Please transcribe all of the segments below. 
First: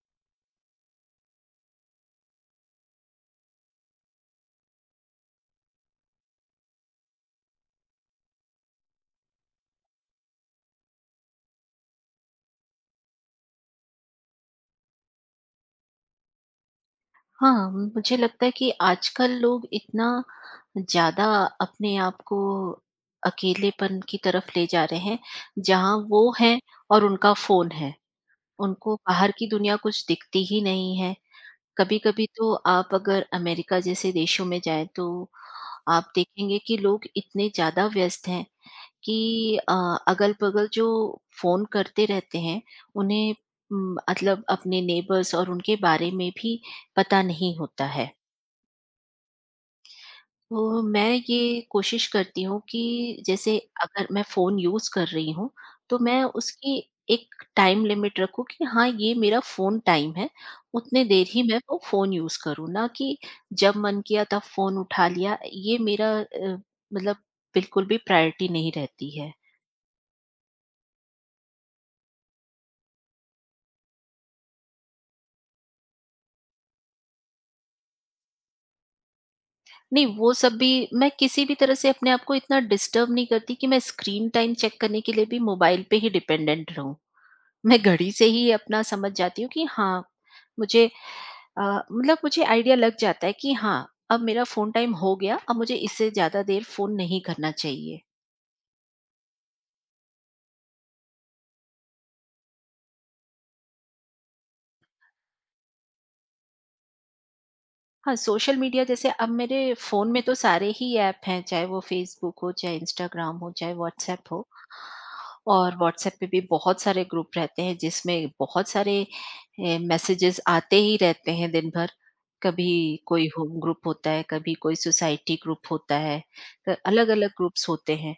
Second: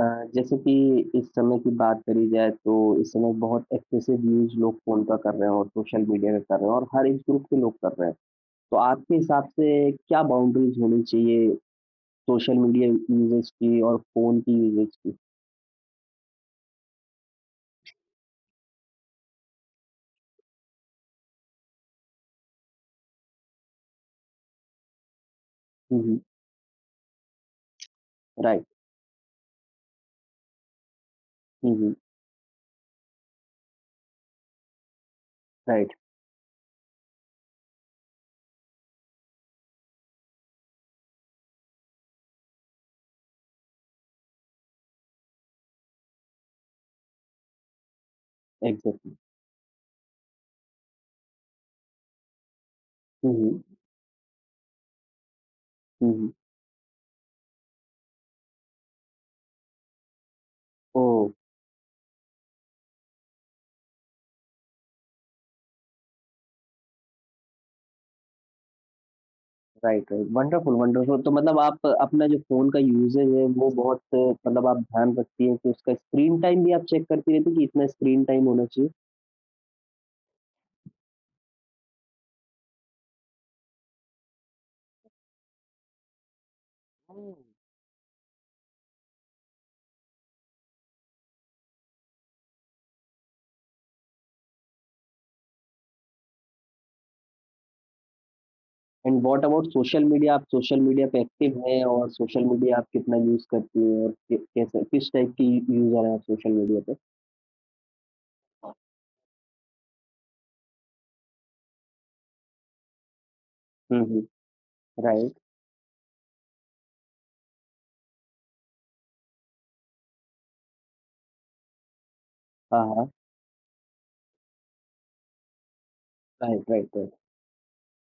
अ, जैसे कि इस समय की बात करी जाए तो इस समय बहुत एक्सेसिव यूज़ लोग फ़ोन का कर रहे हैं और सोशल मीडिया का कर रहे हैं और हर एज ग्रुप के लोग कर रहे हैं। तो आपके हिसाब से क्या बाउंड्रीज़ होनी चाहिए सोशल मीडिया यूज़ेज़ की और फ़ोन की यूज़ेज़ की? हाँ, मुझे लगता है कि आजकल लोग इतना ज़्यादा अपने आप को अकेलेपन की तरफ ले जा रहे हैं, जहाँ हुँ, हुँ। वो हैं और उनका फ़ोन है। राइट। उनको बाहर की दुनिया कुछ दिखती ही नहीं है। हुँ, हुँ। कभी-कभी तो आप अगर अमेरिका जैसे देशों में जाएँ, तो राइट। आप देखेंगे कि लोग इतने ज़्यादा व्यस्त हैं कि अगल-बगल जो फ़ोन करते रहते हैं, उन्हें मतलब अपने नेबर्स और उनके बारे में भी पता नहीं होता है। एग्ज़ैक्टली। तो मैं ये कोशिश करती हूँ कि हुँ, जैसे हुँ। अगर मैं फ़ोन यूज़ कर रही हूँ, तो हुँ, मैं हुँ। उसकी एक टाइम लिमिट रखूँ कि हाँ, ये मेरा फ़ोन टाइम है, उतने ओह! देर ही मैं वो फ़ोन यूज़ करूँ। ना कि जब मन किया तब फ़ोन उठा लिया, ये मेरा मतलब बिल्कुल भी प्रायोरिटी नहीं रहती है। Right, right. Wonderful, wonderful. तो मतलब आप अपना जो फ़ोन का यूज़ेज़ है वो बहुत मतलब आप ध्यान रखती हैं कि उसका स्क्रीन टाइम भी आप चेक करती रहती हैं कि इतना स्क्रीन टाइम होना चाहिए? नहीं, वो सब भी मैं किसी भी तरह से अपने आप को इतना डिस्टर्ब नहीं करती कि मैं स्क्रीन टाइम चेक करने के लिए भी मोबाइल पे ही डिपेंडेंट रहूँ। मैं घड़ी से ही अपना समझ जाती हूँ कि हाँ, मुझे अ, मतलब मुझे आइडिया लग जाता है कि हाँ, अब मेरा फ़ोन टाइम हो गया, अब मुझे इससे ज़्यादा देर फ़ोन नहीं करना चाहिए। And what about social media आप सोशल मीडिया पे एक्टिव हैं और सोशल मीडिया आप कितना यूज़ करती हैं और कि कैसे किस टाइप की यूज़र हैं आप सोशल मीडिया पे? हाँ, सोशल मीडिया जैसे अब मेरे फ़ोन में तो सारे ही ऐप हैं, चाहे वो फ़ेसबुक हो, चाहे इंस्टाग्राम हो, चाहे हुँ, हुँ, व्हाट्सएप हो। राइट। और व्हाट्सएप पे भी बहुत सारे ग्रुप रहते हैं जिसमें बहुत सारे मैसेजेस आते ही रहते हैं दिन भर। कभी हाँ, हाँ, कोई होम ग्रुप होता है, कभी कोई सोसाइटी ग्रुप होता है, राइट, तो राइट, राइट। अलग-अलग ग्रुप्स होते हैं।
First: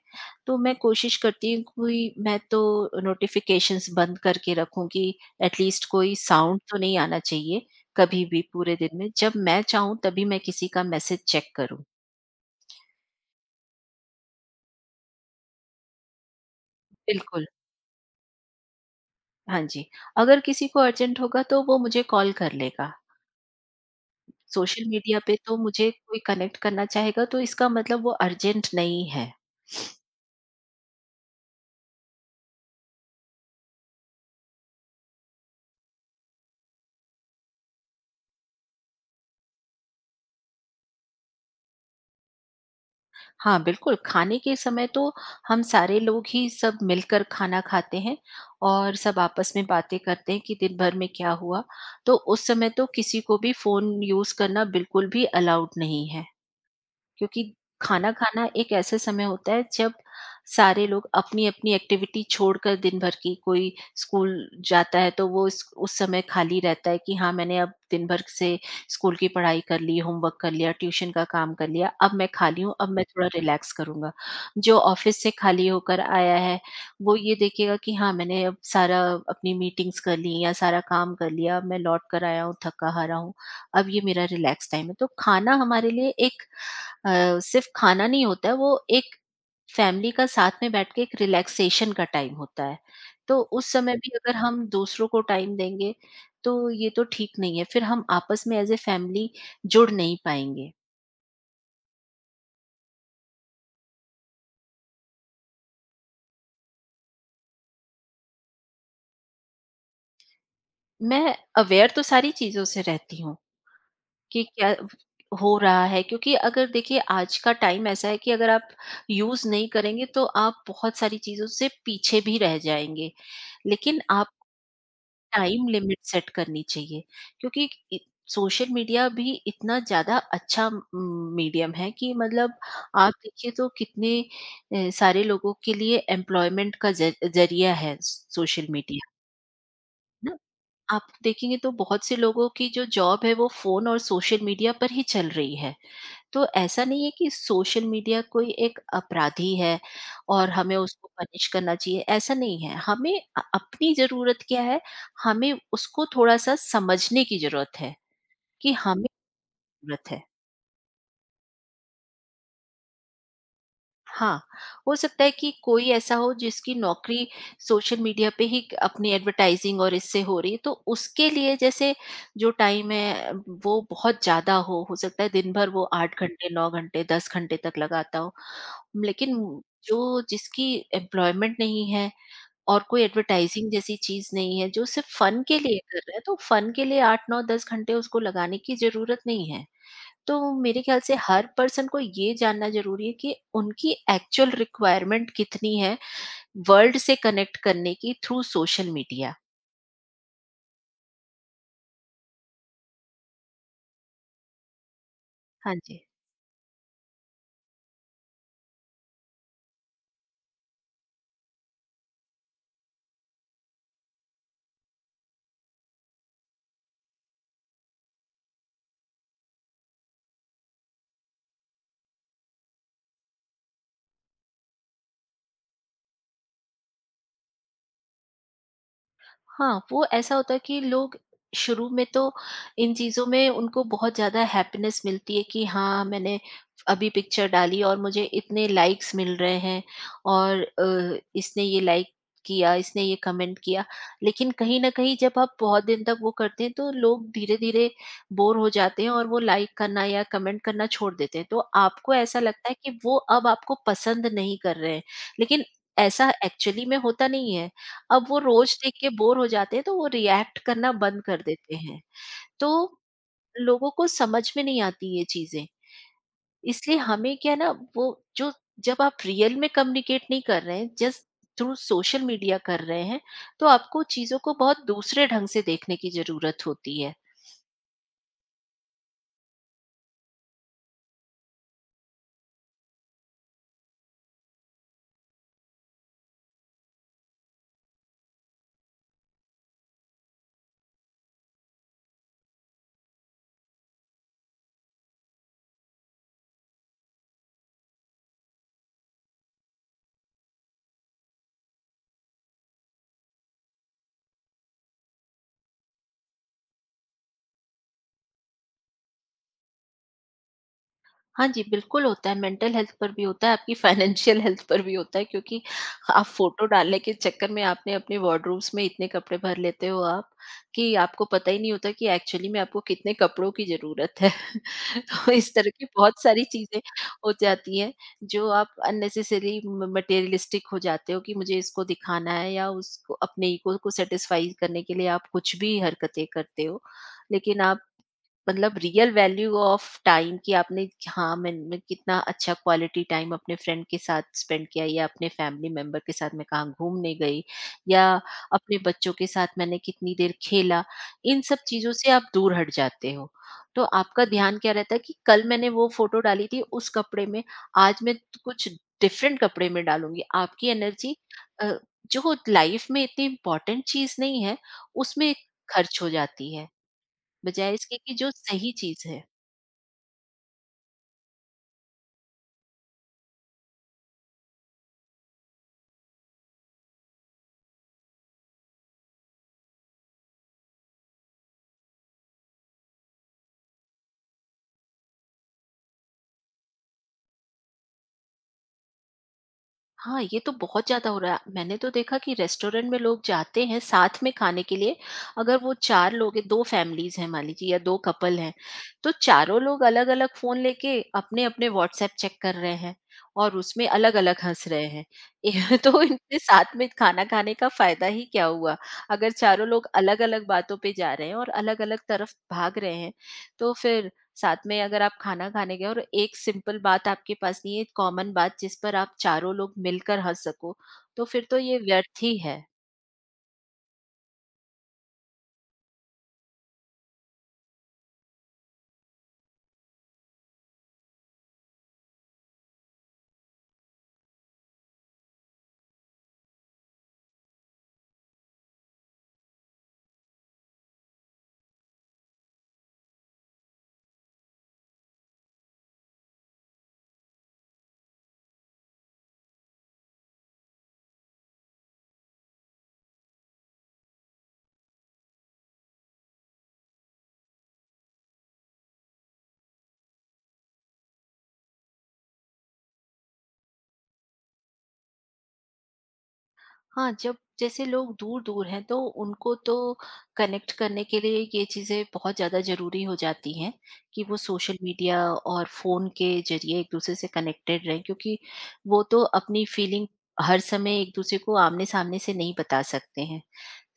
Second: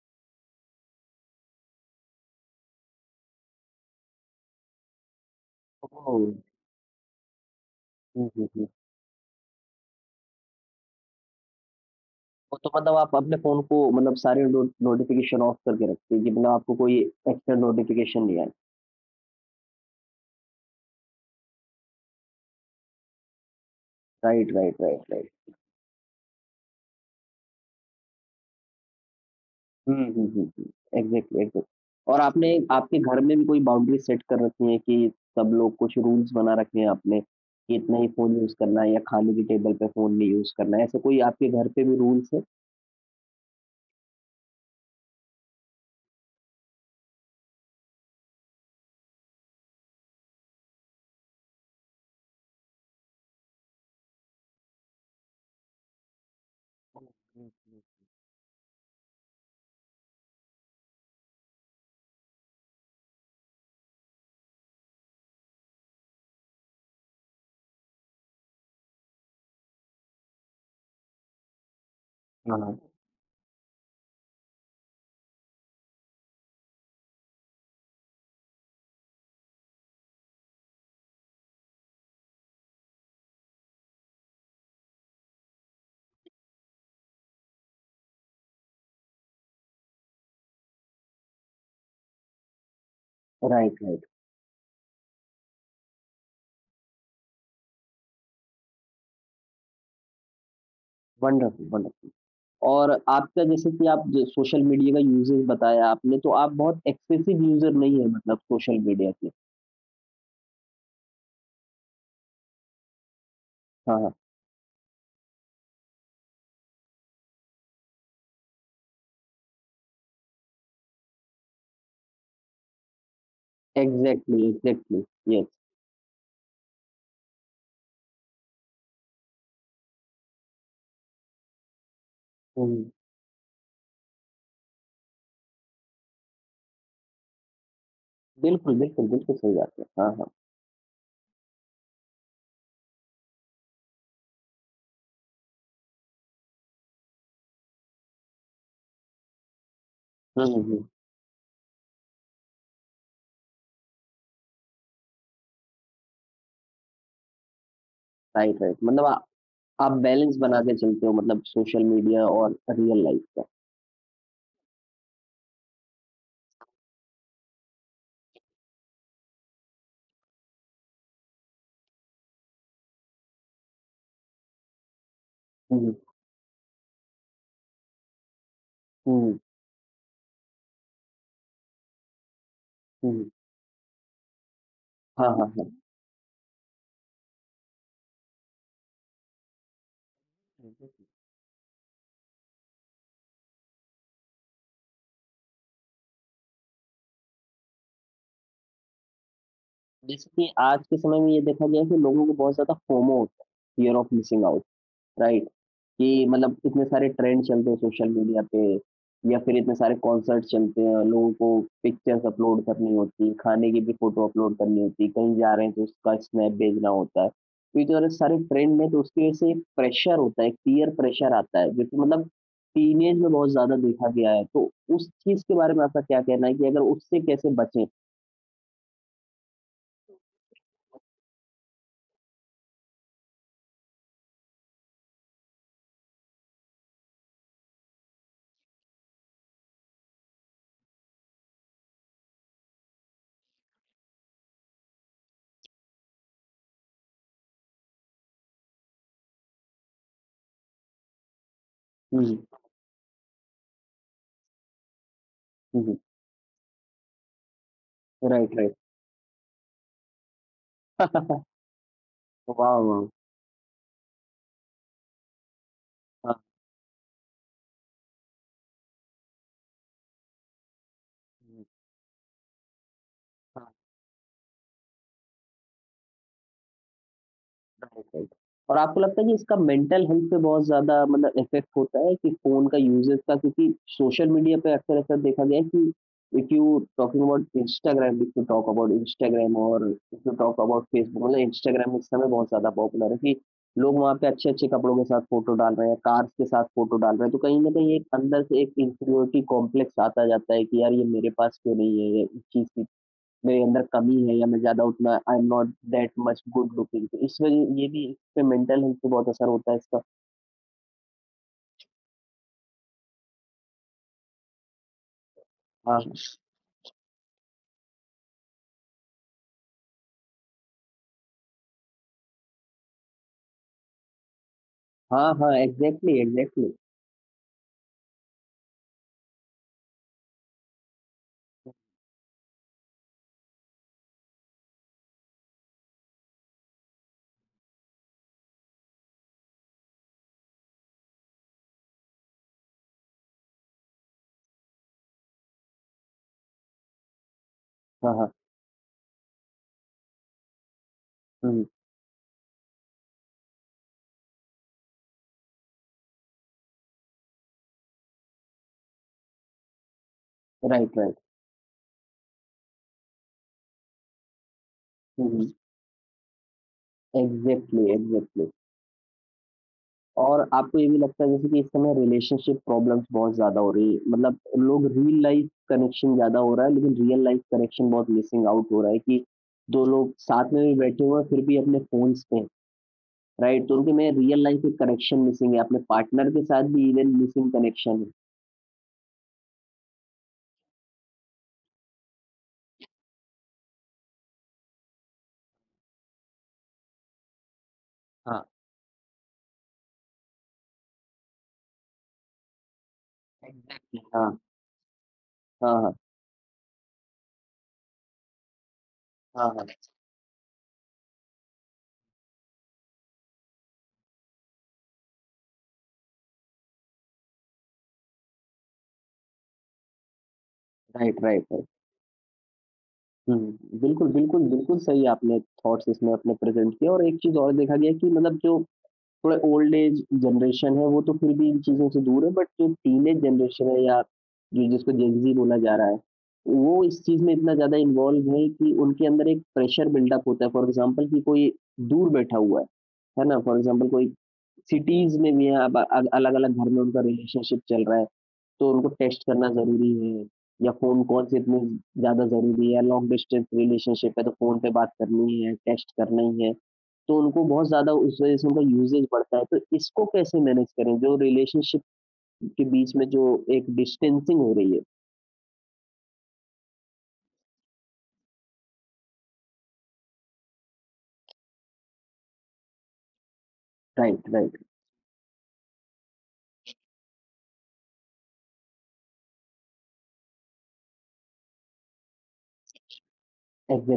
तो मैं कोशिश करती हूँ कोई मैं तो नोटिफ़िकेशंस बंद करके रखूँ कि एट लीस्ट कोई ओह! साउंड तो नहीं आना चाहिए, कभी हुँ, भी हुँ, हुँ। पूरे दिन में जब मैं चाहूँ तभी मैं किसी का मैसेज चेक करूँ। वो तो मतलब आप अपने फ़ोन को मतलब सारे नो नोटिफ़िकेशन ऑफ करके रखते हैं कि मतलब आपको कोई बिल्कुल, एक्स्ट्रा नोटिफ़िकेशन नहीं आए। हाँ जी। अगर किसी को अर्जेंट होगा तो वो मुझे कॉल कर लेगा। Right, right, social right, media right. पे तो मुझे कोई कनेक्ट करना चाहेगा तो इसका मतलब वो अर्जेंट नहीं है। हुँ, हुँ, हुँ, हुँ। एग्ज़ैक्टली, एग्ज़ैक्टली और आपने आपके घर में भी कोई बाउंड्री सेट कर रखी है कि सब लोग कुछ रूल्स बना रखे हैं आपने कि इतना ही फ़ोन यूज़ करना है या खाने की टेबल पे फ़ोन नहीं यूज़ करना है, ऐसे कोई आपके घर पे भी रूल्स है? हाँ, बिल्कुल खाने के समय तो हम सारे लोग ही सब मिलकर खाना खाते हैं और सब आपस में बातें करते हैं कि दिन भर में क्या हुआ। तो उस समय तो किसी को भी फ़ोन यूज़ करना बिल्कुल भी अलाउड नहीं है। हुँ, हुँ, क्योंकि खाना खाना एक ऐसे समय होता है जब सारे लोग अपनी-अपनी एक्टिविटी छोड़कर दिन भर की कोई स्कूल जाता है तो वो इस उस समय खाली रहता है कि हाँ, मैंने अब दिन भर से स्कूल की पढ़ाई कर ली, होमवर्क कर लिया, ट्यूशन का काम कर लिया, अब मैं हुँ, खाली हाँ, हूँ, हुँ। अब मैं थोड़ा रिलैक्स करूँगा। जो ऑफ़िस से खाली होकर आया है, वो ये देखेगा कि हाँ, मैंने अब सारा अपनी मीटिंग्स कर ली या सारा काम कर लिया, अब मैं लौट कर आया हूँ, थका-हारा हूँ, अब ये मेरा रिलैक्स टाइम है। तो खाना हमारे लिए एक सिर्फ खाना नहीं होता है, वो एक फैमिली का साथ में बैठ के एक रिलैक्सेशन का टाइम होता है। तो उस राइट, समय राइट। भी अगर हम दूसरों को टाइम देंगे, तो ये तो ठीक नहीं है, फिर हम आपस में एज़ अ फैमिली जुड़ नहीं पाएँगे। वंडरफुल, वंडरफुल और आपका जैसे कि आप जो सोशल मीडिया का यूज़ेज़ बताया आपने, तो आप बहुत एक्सेसिव यूज़र नहीं है मतलब सोशल मीडिया के। मैं अवेयर तो सारी चीज़ों से रहती हूँ हाँ, हाँ। कि क्या हो रहा है, क्योंकि अगर देखिए आज का टाइम ऐसा है कि अगर आप यूज़ नहीं करेंगे, तो आप बहुत सारी चीज़ों से पीछे भी रह जाएँगे। लेकिन आप exactly, exactly. Yes. Time limit set करनी चाहिए, क्योंकि सोशल मीडिया भी इतना ज़्यादा अच्छा मीडियम है कि मतलब हुँ, आप देखिए तो कितने सारे लोगों के लिए एम्प्लॉयमेंट का जरिया है सोशल बिल्कुल, बिल्कुल, मीडिया। बिल्कुल सही बात है। हाँ, हाँ। है ना? आप देखेंगे तो बहुत से लोगों की जो जॉब है वो फोन और सोशल मीडिया पर ही चल रही है, तो ऐसा नहीं है कि सोशल मीडिया कोई एक अपराधी है हुँ, और हुँ, हमें हुँ। उसको पनिश करना चाहिए, ऐसा नहीं है। हमें अपनी ज़रूरत क्या है, हमें उसको थोड़ा-सा समझने की ज़रूरत है राइट, कि राइट। हमें मतलब आ आप ज़रूरत है। बैलेंस बना के चलते हो मतलब सोशल मीडिया और रियल लाइफ़ का। हाँ, हो सकता है कि कोई ऐसा हो जिसकी नौकरी सोशल मीडिया पे ही अपनी एडवर्टाइजिंग और इससे हो रही है, तो उसके लिए जैसे जो टाइम है वो बहुत ज़्यादा हो सकता है दिन भर हुँ, वो हुँ। 8 घंटे, 9 घंटे, 10 घंटे तक लगाता हो। हुँ, लेकिन हुँ। जो जिसकी एम्प्लॉयमेंट नहीं है और कोई हुँ, हुँ। एडवर्टाइजिंग जैसी चीज़ नहीं है, जो सिर्फ हाँ, फन हाँ, के हाँ। लिए कर रहा है, तो फन के लिए 8, 9, 10 घंटे उसको लगाने की ज़रूरत नहीं है। तो मेरे ख्याल से हर पर्सन को ये जानना ज़रूरी है कि उनकी एक्चुअल रिक्वायरमेंट कितनी है वर्ल्ड से कनेक्ट करने की थ्रू सोशल मीडिया। जैसे कि आज के समय में ये देखा गया है कि लोगों को बहुत ज़्यादा फोमो होता है, fear of missing out. Right. हाँ जी। कि मतलब इतने सारे ट्रेंड चलते हैं सोशल मीडिया पे या फिर इतने सारे कॉन्सर्ट चलते हैं, लोगों को पिक्चर्स अपलोड करनी होती है, खाने की भी फ़ोटो अपलोड करनी होती है, कहीं जा रहे हैं तो उसका स्नैप भेजना होता है। तो ये जो है सारे ट्रेंड में तो उसकी वजह से एक प्रेशर होता है, एक पीयर प्रेशर आता है, जो कि मतलब टीनेज में बहुत ज़्यादा देखा गया है। तो उस चीज़ के बारे में आपका क्या कहना है कि अगर उससे कैसे बचें? हाँ, वो ऐसा होता है कि लोग शुरू में तो इन चीज़ों में उनको बहुत ज़्यादा हैप्पीनेस मिलती है कि हाँ, मैंने अभी पिक्चर डाली और मुझे इतने लाइक्स मिल रहे हैं, और इसने ये लाइक किया, इसने ये कमेंट किया। लेकिन कहीं न कहीं जब आप बहुत दिन तक वो करते हैं तो लोग धीरे-धीरे बोर हो जाते हैं और वो लाइक करना या कमेंट करना छोड़ देते हैं। तो आपको हुँ, ऐसा हुँ। लगता है कि वो अब आपको पसंद नहीं कर रहे हैं। लेकिन हुँ, हुँ। ऐसा एक्चुअली में होता नहीं है। अब वो राइट, राइट। रोज देख के बोर हो जाते हैं तो वो रिएक्ट करना बंद कर देते हैं। तो वाह, वाह! लोगों को समझ में नहीं आती ये चीज़ें। हाँ। इसलिए हमें क्या है ना, वो जो जब आप रियल में कम्युनिकेट नहीं कर रहे हैं, just hmm, through social media कर रहे हैं, हाँ। तो आपको चीज़ों को बहुत दूसरे ढंग से देखने की ज़रूरत होती है। राइट। और आपको लगता है कि इसका मेंटल हेल्थ पे बहुत ज़्यादा मतलब इफ़ेक्ट होता है कि फ़ोन का यूज़ेज़ का क्योंकि सोशल मीडिया पे अक्सर ऐसा देखा गया है कि if you talking about Instagram, if you talk about Instagram और if you talk about Facebook मतलब इंस्टाग्राम इस समय बहुत ज़्यादा पॉपुलर है कि लोग वहाँ पे अच्छे-अच्छे कपड़ों के साथ फ़ोटो डाल रहे हैं, कार्स के साथ फ़ोटो डाल रहे हैं, तो कहीं न कहीं एक अंदर से एक इन्फीरियॉरिटी कॉम्प्लेक्स आता जाता है कि यार ये मेरे पास क्यों नहीं है, ये इस चीज़ की मेरे अंदर कमी है या मैं ज़्यादा उतना I am not that much good looking तो इस वजह ये भी एक पे मेंटल हेल्थ पे बहुत असर होता है इसका। हाँ जी, बिल्कुल होता है। मेंटल हेल्थ पर भी होता है, आपकी फाइनेंशियल हेल्थ पर भी होता है, क्योंकि हाँ, आप फ़ोटो डालने के चक्कर में आपने अपने वार्डरोब्स में इतने कपड़े भर लेते हो आप, कि आपको पता ही नहीं होता कि एक्चुअली में आपको कितने कपड़ों की ज़रूरत है। हाँ, तो हाँ, इस तरह की एग्ज़ैक्टली, बहुत सारी एग्ज़ैक्टली। चीज़ें हो जाती हैं, जो आप अननेसेसरी म मटेरियलिस्टिक हो जाते हो कि मुझे इसको दिखाना है या उसको अपने ईगो को सैटिस्फाई करने के लिए आप कुछ भी हरकतें करते हो। लेकिन आप मतलब रियल वैल्यू ऑफ टाइम कि आपने हाँ मैंने कितना अच्छा क्वालिटी टाइम अपने फ्रेंड के साथ स्पेंड किया या अपने फैमिली मेंबर के साथ मैं कहाँ घूमने गई या हाँ, हाँ। अपने बच्चों के साथ मैंने कितनी देर खेला, इन सब हुँ, चीजों से आप दूर हट जाते हो। तो आपका ध्यान क्या रहता है कि कल मैंने वो फोटो डाली थी उस कपड़े में, आज मैं कुछ डिफरेंट कपड़े में डालूंगी, आपकी राइट, एनर्जी राइट। जो लाइफ में इतनी इम्पोर्टेंट चीज नहीं है हुँ, उसमें हुँ। खर्च हो जाती है, बजाय एग्ज़ैक्टली, इसके कि जो एग्ज़ैक्टली सही चीज़ है। और आपको ये भी लगता है जैसे कि इस समय रिलेशनशिप प्रॉब्लम्स बहुत ज़्यादा हो रही है। मतलब लोग रियल लाइफ़ कनेक्शन ज़्यादा हो रहा है लेकिन रियल लाइफ़ कनेक्शन बहुत मिसिंग आउट हो रहा है कि 2 लोग साथ में भी बैठे हुए हैं फिर भी अपने फ़ोन्स पे राइट तो उनके में रियल लाइफ में कनेक्शन मिसिंग है, अपने पार्टनर के साथ भी इवन मिसिंग कनेक्शन है। हाँ, ये तो बहुत ज़्यादा हो रहा है। मैंने तो देखा कि रेस्टोरेंट में लोग जाते हैं साथ में खाने के लिए, अगर वो 4 लोग हैं, 2 फैमिलीज़ हैं मान लीजिए या 2 कपल हाँ। हैं, तो चारों लोग अलग-अलग फ़ोन लेके अपने-अपने व्हाट्सएप चेक कर रहे हैं और उसमें एग्जैक्टली। हाँ, अलग-अलग हँस रहे हैं। ये हाँ, हाँ। तो इनके साथ में खाना खाने का फ़ायदा ही क्या हुआ? अगर हाँ, हाँ। चारों लोग अलग-अलग बातों पे जा रहे हैं और अलग-अलग तरफ भाग रहे हैं, तो फिर साथ में अगर आप खाना खाने गए और एक सिंपल बात आपके पास नहीं है, एक कॉमन बात जिस पर आप चारों लोग मिलकर हँस सको, राइट, तो राइट, फिर तो राइट। ये व्यर्थ ही है। हुँ, बिल्कुल, बिल्कुल, बिल्कुल सही आपने थॉट्स इसमें अपने प्रेज़ेंट किए और एक चीज़ और देखा गया कि मतलब जो थोड़ा ओल्ड एज जनरेशन है, वो तो फिर भी इन चीज़ों से दूर है, बट जो टीनेज जनरेशन है या जो जिसको जेन-ज़ी बोला जा रहा है, वो इस चीज़ में इतना ज़्यादा इन्वॉल्व है कि उनके अंदर एक प्रेशर बिल्डअप होता है। फॉर एग्ज़ाम्पल कि कोई दूर बैठा हुआ है ना? फॉर एग्ज़ाम्पल कोई सिटीज़ में भी है, अब अलग-अलग घर में उनका रिलेशनशिप चल रहा है, तो उनको टेक्स्ट करना ज़रूरी है या फ़ोन कॉल्स इतनी ज़्यादा ज़रूरी है, लॉन्ग डिस्टेंस रिलेशनशिप है, तो फ़ोन पे बात करनी ही है, टेक्स्ट करना ही है। तो उनको बहुत ज़्यादा उस वजह से उनका यूसेज बढ़ता है। तो इसको कैसे मैनेज करें जो रिलेशनशिप के बीच में जो एक डिस्टेंसिंग हो रही है। हाँ, जब जैसे लोग दूर-दूर हैं तो उनको तो कनेक्ट करने के लिए ये चीज़ें बहुत ज़्यादा ज़रूरी हो जाती हैं कि राइट, वो राइट। सोशल मीडिया और फ़ोन के ज़रिए एक-दूसरे से कनेक्टेड रहें, क्योंकि वो तो अपनी फीलिंग हर समय एक-दूसरे को आमने-सामने से नहीं बता सकते हैं।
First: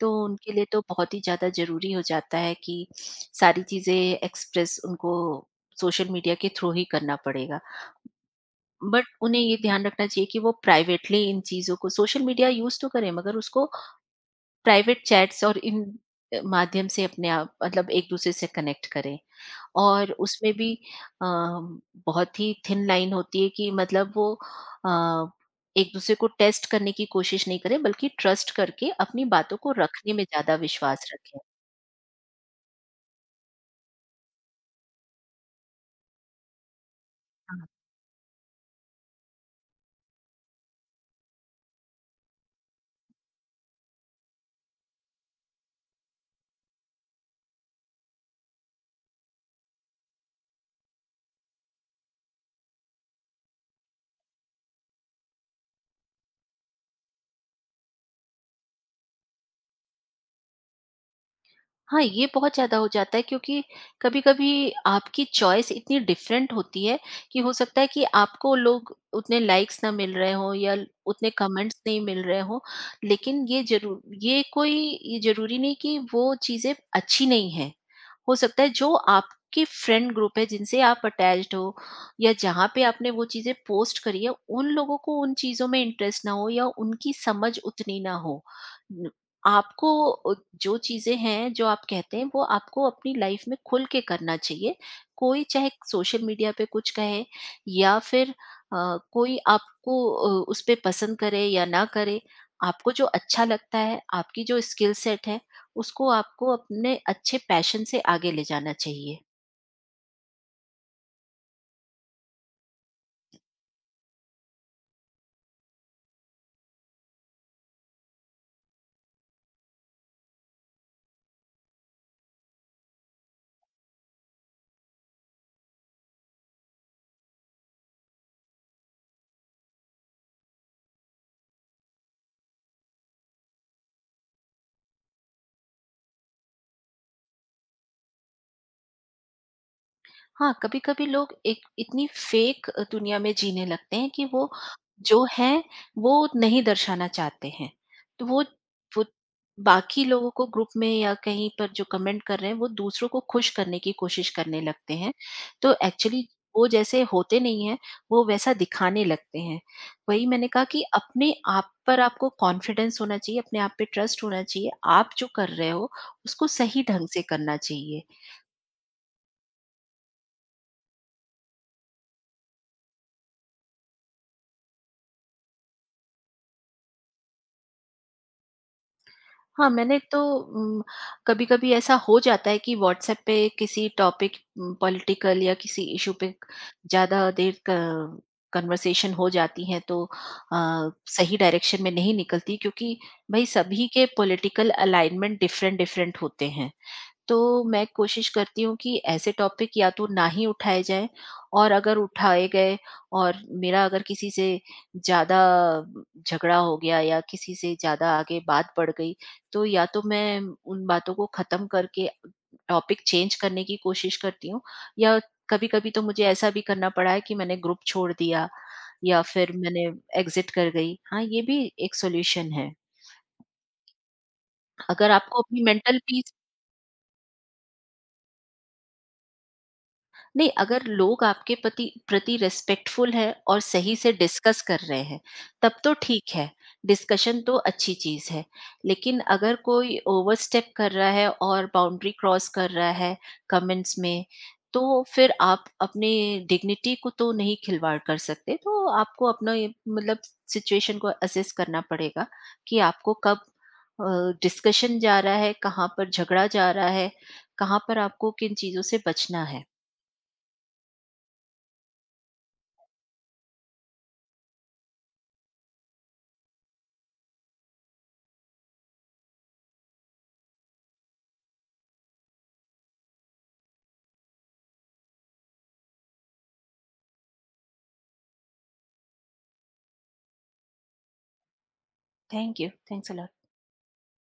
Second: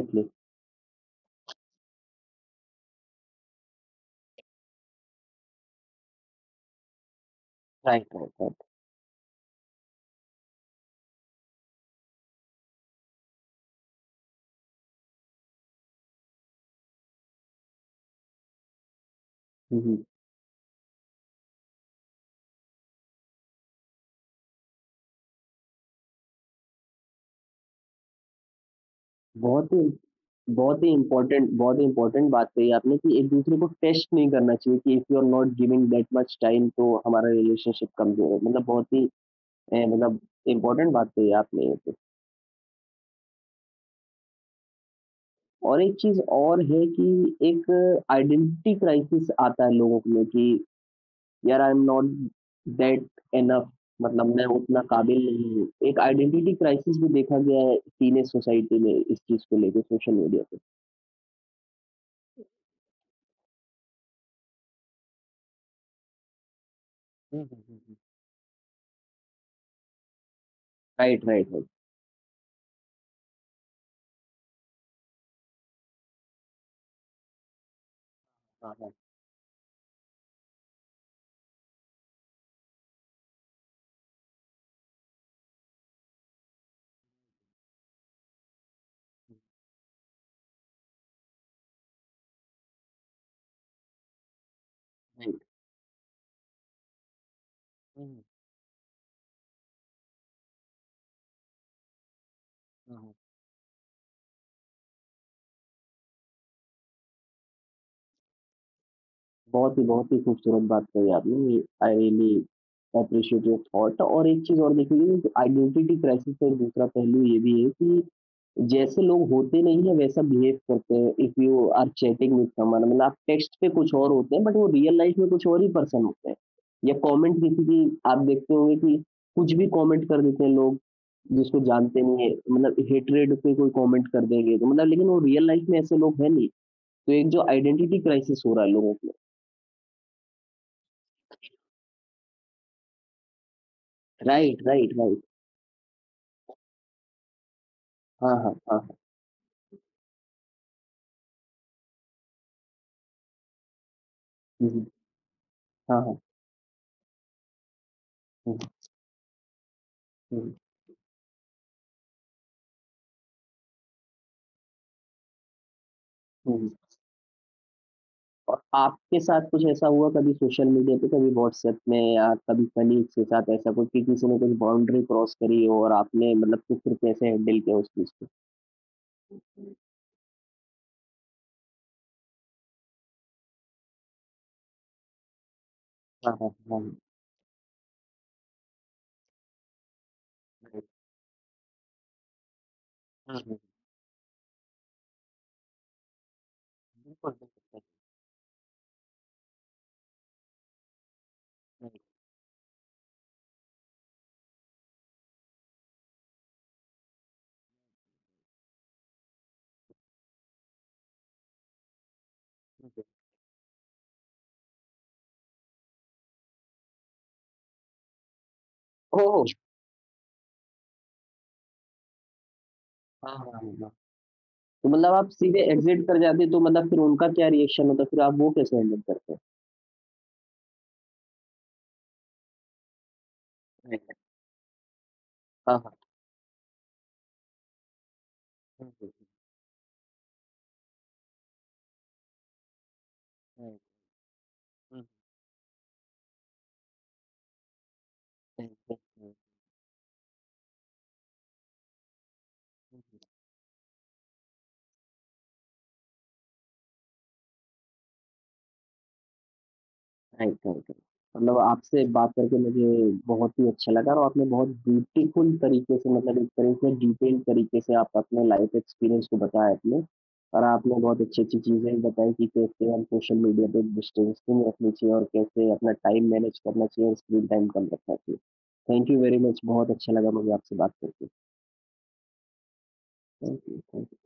तो उनके लिए तो बहुत ही ज़्यादा ज़रूरी हो जाता है कि सारी चीज़ें एक्सप्रेस उनको सोशल मीडिया के थ्रू ही करना पड़ेगा। Right, right, right. बट उन्हें ये ध्यान रखना चाहिए कि वो प्राइवेटली इन चीज़ों को सोशल मीडिया यूज़ तो करें मगर उसको प्राइवेट चैट्स और इन माध्यम से अपने आप मतलब एक-दूसरे से कनेक्ट करें हुँ, हुँ। और उसमें भी अ, बहुत ही थिन लाइन होती है कि मतलब वो अ, एक-दूसरे को टेस्ट करने की कोशिश नहीं करें बल्कि ट्रस्ट करके अपनी बातों बहुत को ही रखने में ज़्यादा विश्वास रखें। बहुत ही इम्पोर्टेंट बात कही आपने कि एक-दूसरे को टेस्ट नहीं करना चाहिए कि if you are not giving that much time तो हमारा रिलेशनशिप कमज़ोर है। मतलब बहुत ही मतलब इम्पोर्टेंट बात कही आपने ये तो। और एक चीज़ और है कि एक आइडेंटिटी क्राइसिस आता है लोगों में कि यार I am not that enough मतलब मैं उतना काबिल नहीं हूँ। एक आइडेंटिटी क्राइसिस भी देखा गया है टीनेज सोसाइटी में इस चीज़ को लेके सोशल मीडिया पे। हाँ, ये बहुत ज़्यादा हो जाता है, क्योंकि कभी-कभी आपकी चॉइस इतनी डिफरेंट होती है कि हुँ, हो हुँ, हुँ, सकता है हुँ। कि आपको लोग उतने लाइक्स ना मिल रहे हों या राइट, उतने राइट, राइट। कमेंट्स नहीं मिल रहे हों, लेकिन ये ज़रूरी नहीं कि वो चीज़ें अच्छी नहीं हैं। हो सकता है हाँ, हाँ। जो आपके फ्रेंड ग्रुप है जिनसे आप अटैच्ड हो या जहाँ पे आपने वो चीज़ें पोस्ट करी है, उन लोगों को उन चीज़ों में इंटरेस्ट ना हो या उनकी समझ उतनी ना हो। आपको जो चीज़ें हैं, जो आप कहते हैं, वो आपको अपनी लाइफ में खुल के करना चाहिए। राइट। कोई चाहे सोशल मीडिया पे कुछ कहे या फिर अ, कोई आपको उस पे पसंद करे या ना करे, आपको जो अच्छा लगता है, आपकी जो स्किल सेट है, उसको आपको अपने अच्छे पैशन से आगे ले जाना चाहिए। बहुत ही खूबसूरत बात कही आपने। I really appreciate your thought और एक चीज़ और देखिए आइडेंटिटी क्राइसिस का एक दूसरा पहलू ये भी है कि जैसे लोग होते नहीं है वैसा बिहेव करते हैं if you are chatting with someone मतलब आप टेक्स्ट पे कुछ और होते हैं बट वो रियल लाइफ में कुछ और ही पर्सन होते हैं या कमेंट किसी की आप देखते होंगे कि कुछ भी कमेंट कर देते हैं लोग जिसको जानते नहीं है मतलब हेटरेड पे कोई कमेंट कर देंगे तो मतलब लेकिन वो रियल लाइफ में ऐसे लोग हैं नहीं तो एक जो आइडेंटिटी क्राइसिस हो रहा है लोगों में हाँ, कभी-कभी लोग एक इतनी फेक दुनिया में जीने लगते हैं कि वो राइट राइट राइट जो हैं, वो नहीं दर्शाना चाहते हैं। तो हाँ वो हाँ हाँ हाँ वो बाकी लोगों को ग्रुप में या कहीं पर जो कमेंट कर रहे हैं, वो दूसरों को खुश करने की कोशिश करने हुँ, हुँ, लगते हैं। तो हाँ हाँ एक्चुअली वो जैसे होते नहीं हैं, वो वैसा हुँ, दिखाने लगते हैं। वही मैंने हुँ, कहा कि अपने आप पर आपको कॉन्फिडेंस होना चाहिए, अपने आप पे ट्रस्ट होना चाहिए। आप जो कर रहे हो, उसको हुँ। सही ढंग से करना चाहिए। और आपके साथ कुछ ऐसा हुआ कभी सोशल मीडिया पे, कभी व्हाट्सएप में या कभी कलीग्स के साथ ऐसा कुछ कि किसी ने कुछ बाउंड्री क्रॉस करी हो और आपने मतलब कि फिर कैसे हैंडल किया उस चीज़ को? हाँ, मैंने तो कभी-कभी ऐसा हो जाता है कि व्हाट्सएप पे किसी टॉपिक पॉलिटिकल या किसी इश्यू पे हाँ, हाँ, हाँ। ज़्यादा देर क कन्वर्सेशन हो जाती है, तो अ, सही डायरेक्शन में नहीं निकलती, क्योंकि भई सभी के पॉलिटिकल अलाइनमेंट डिफरेंट-डिफरेंट होते हैं। तो मैं कोशिश करती हूँ कि ऐसे टॉपिक या तो ना ही उठाए जाएँ, और अगर उठाए गए और मेरा अगर किसी से ज़्यादा झगड़ा हो गया या किसी से ज़्यादा आगे बात बढ़ गई, तो या तो मैं उन बातों को ख़त्म करके ठीक टॉपिक है। चेंज करने की कोशिश करती हूँ या कभी-कभी तो मुझे ऐसा भी करना पड़ा है कि मैंने ग्रुप छोड़ दिया या ओह! फिर मैंने एग्ज़िट कर गई। हाँ, ये भी एक सॉल्यूशन है। हाँ, हाँ, हाँ, हाँ। तो अगर मतलब आप आपको सीधे अपनी मेंटल एग्ज़िट कर पीस जाते तो मतलब फिर उनका क्या रिएक्शन होता? फिर आप वो कैसे हैंडल करते? नहीं, अगर लोग आपके पति प्रति रिस्पेक्टफुल है और सही राइट, से राइट। डिस्कस कर रहे हैं, तब हाँ, तो हाँ। ठीक है, डिस्कशन तो अच्छी चीज़ है। हुँ, हुँ, लेकिन अगर कोई ओवरस्टेप कर रहा है और बाउंड्री क्रॉस कर रहा है हुँ, कमेंट्स में, तो हुँ, फिर आप अपनी डिग्निटी को तो नहीं खिलवाड़ कर सकते। हुँ, तो हुँ, हुँ, आपको हुँ। अपना ये मतलब सिचुएशन को असेस करना पड़ेगा कि आपको हुँ। कब अ, डिस्कशन जा रहा है, कहाँ पर झगड़ा जा रहा है, कहाँ पर आपको किन चीज़ों से बचना है। Right, right, right. मतलब आपसे बात करके मुझे बहुत ही अच्छा लगा और आपने बहुत ब्यूटीफुल तरीके से मतलब एक तरह से डिटेल तरीके से आप अपने लाइफ एक्सपीरियंस को बताया आपने और आपने बहुत अच्छी-अच्छी चीज़ें बताई कि कैसे हम सोशल मीडिया पे डिस्टेंसिंग रखनी चाहिए और कैसे अपना टाइम मैनेज करना चाहिए और स्क्रीन टाइम कम रखना चाहिए। थैंक यू वेरी मच बहुत अच्छा लगा मुझे आपसे बात करके। Thank you. Thanks a lot. Thank you, thank you.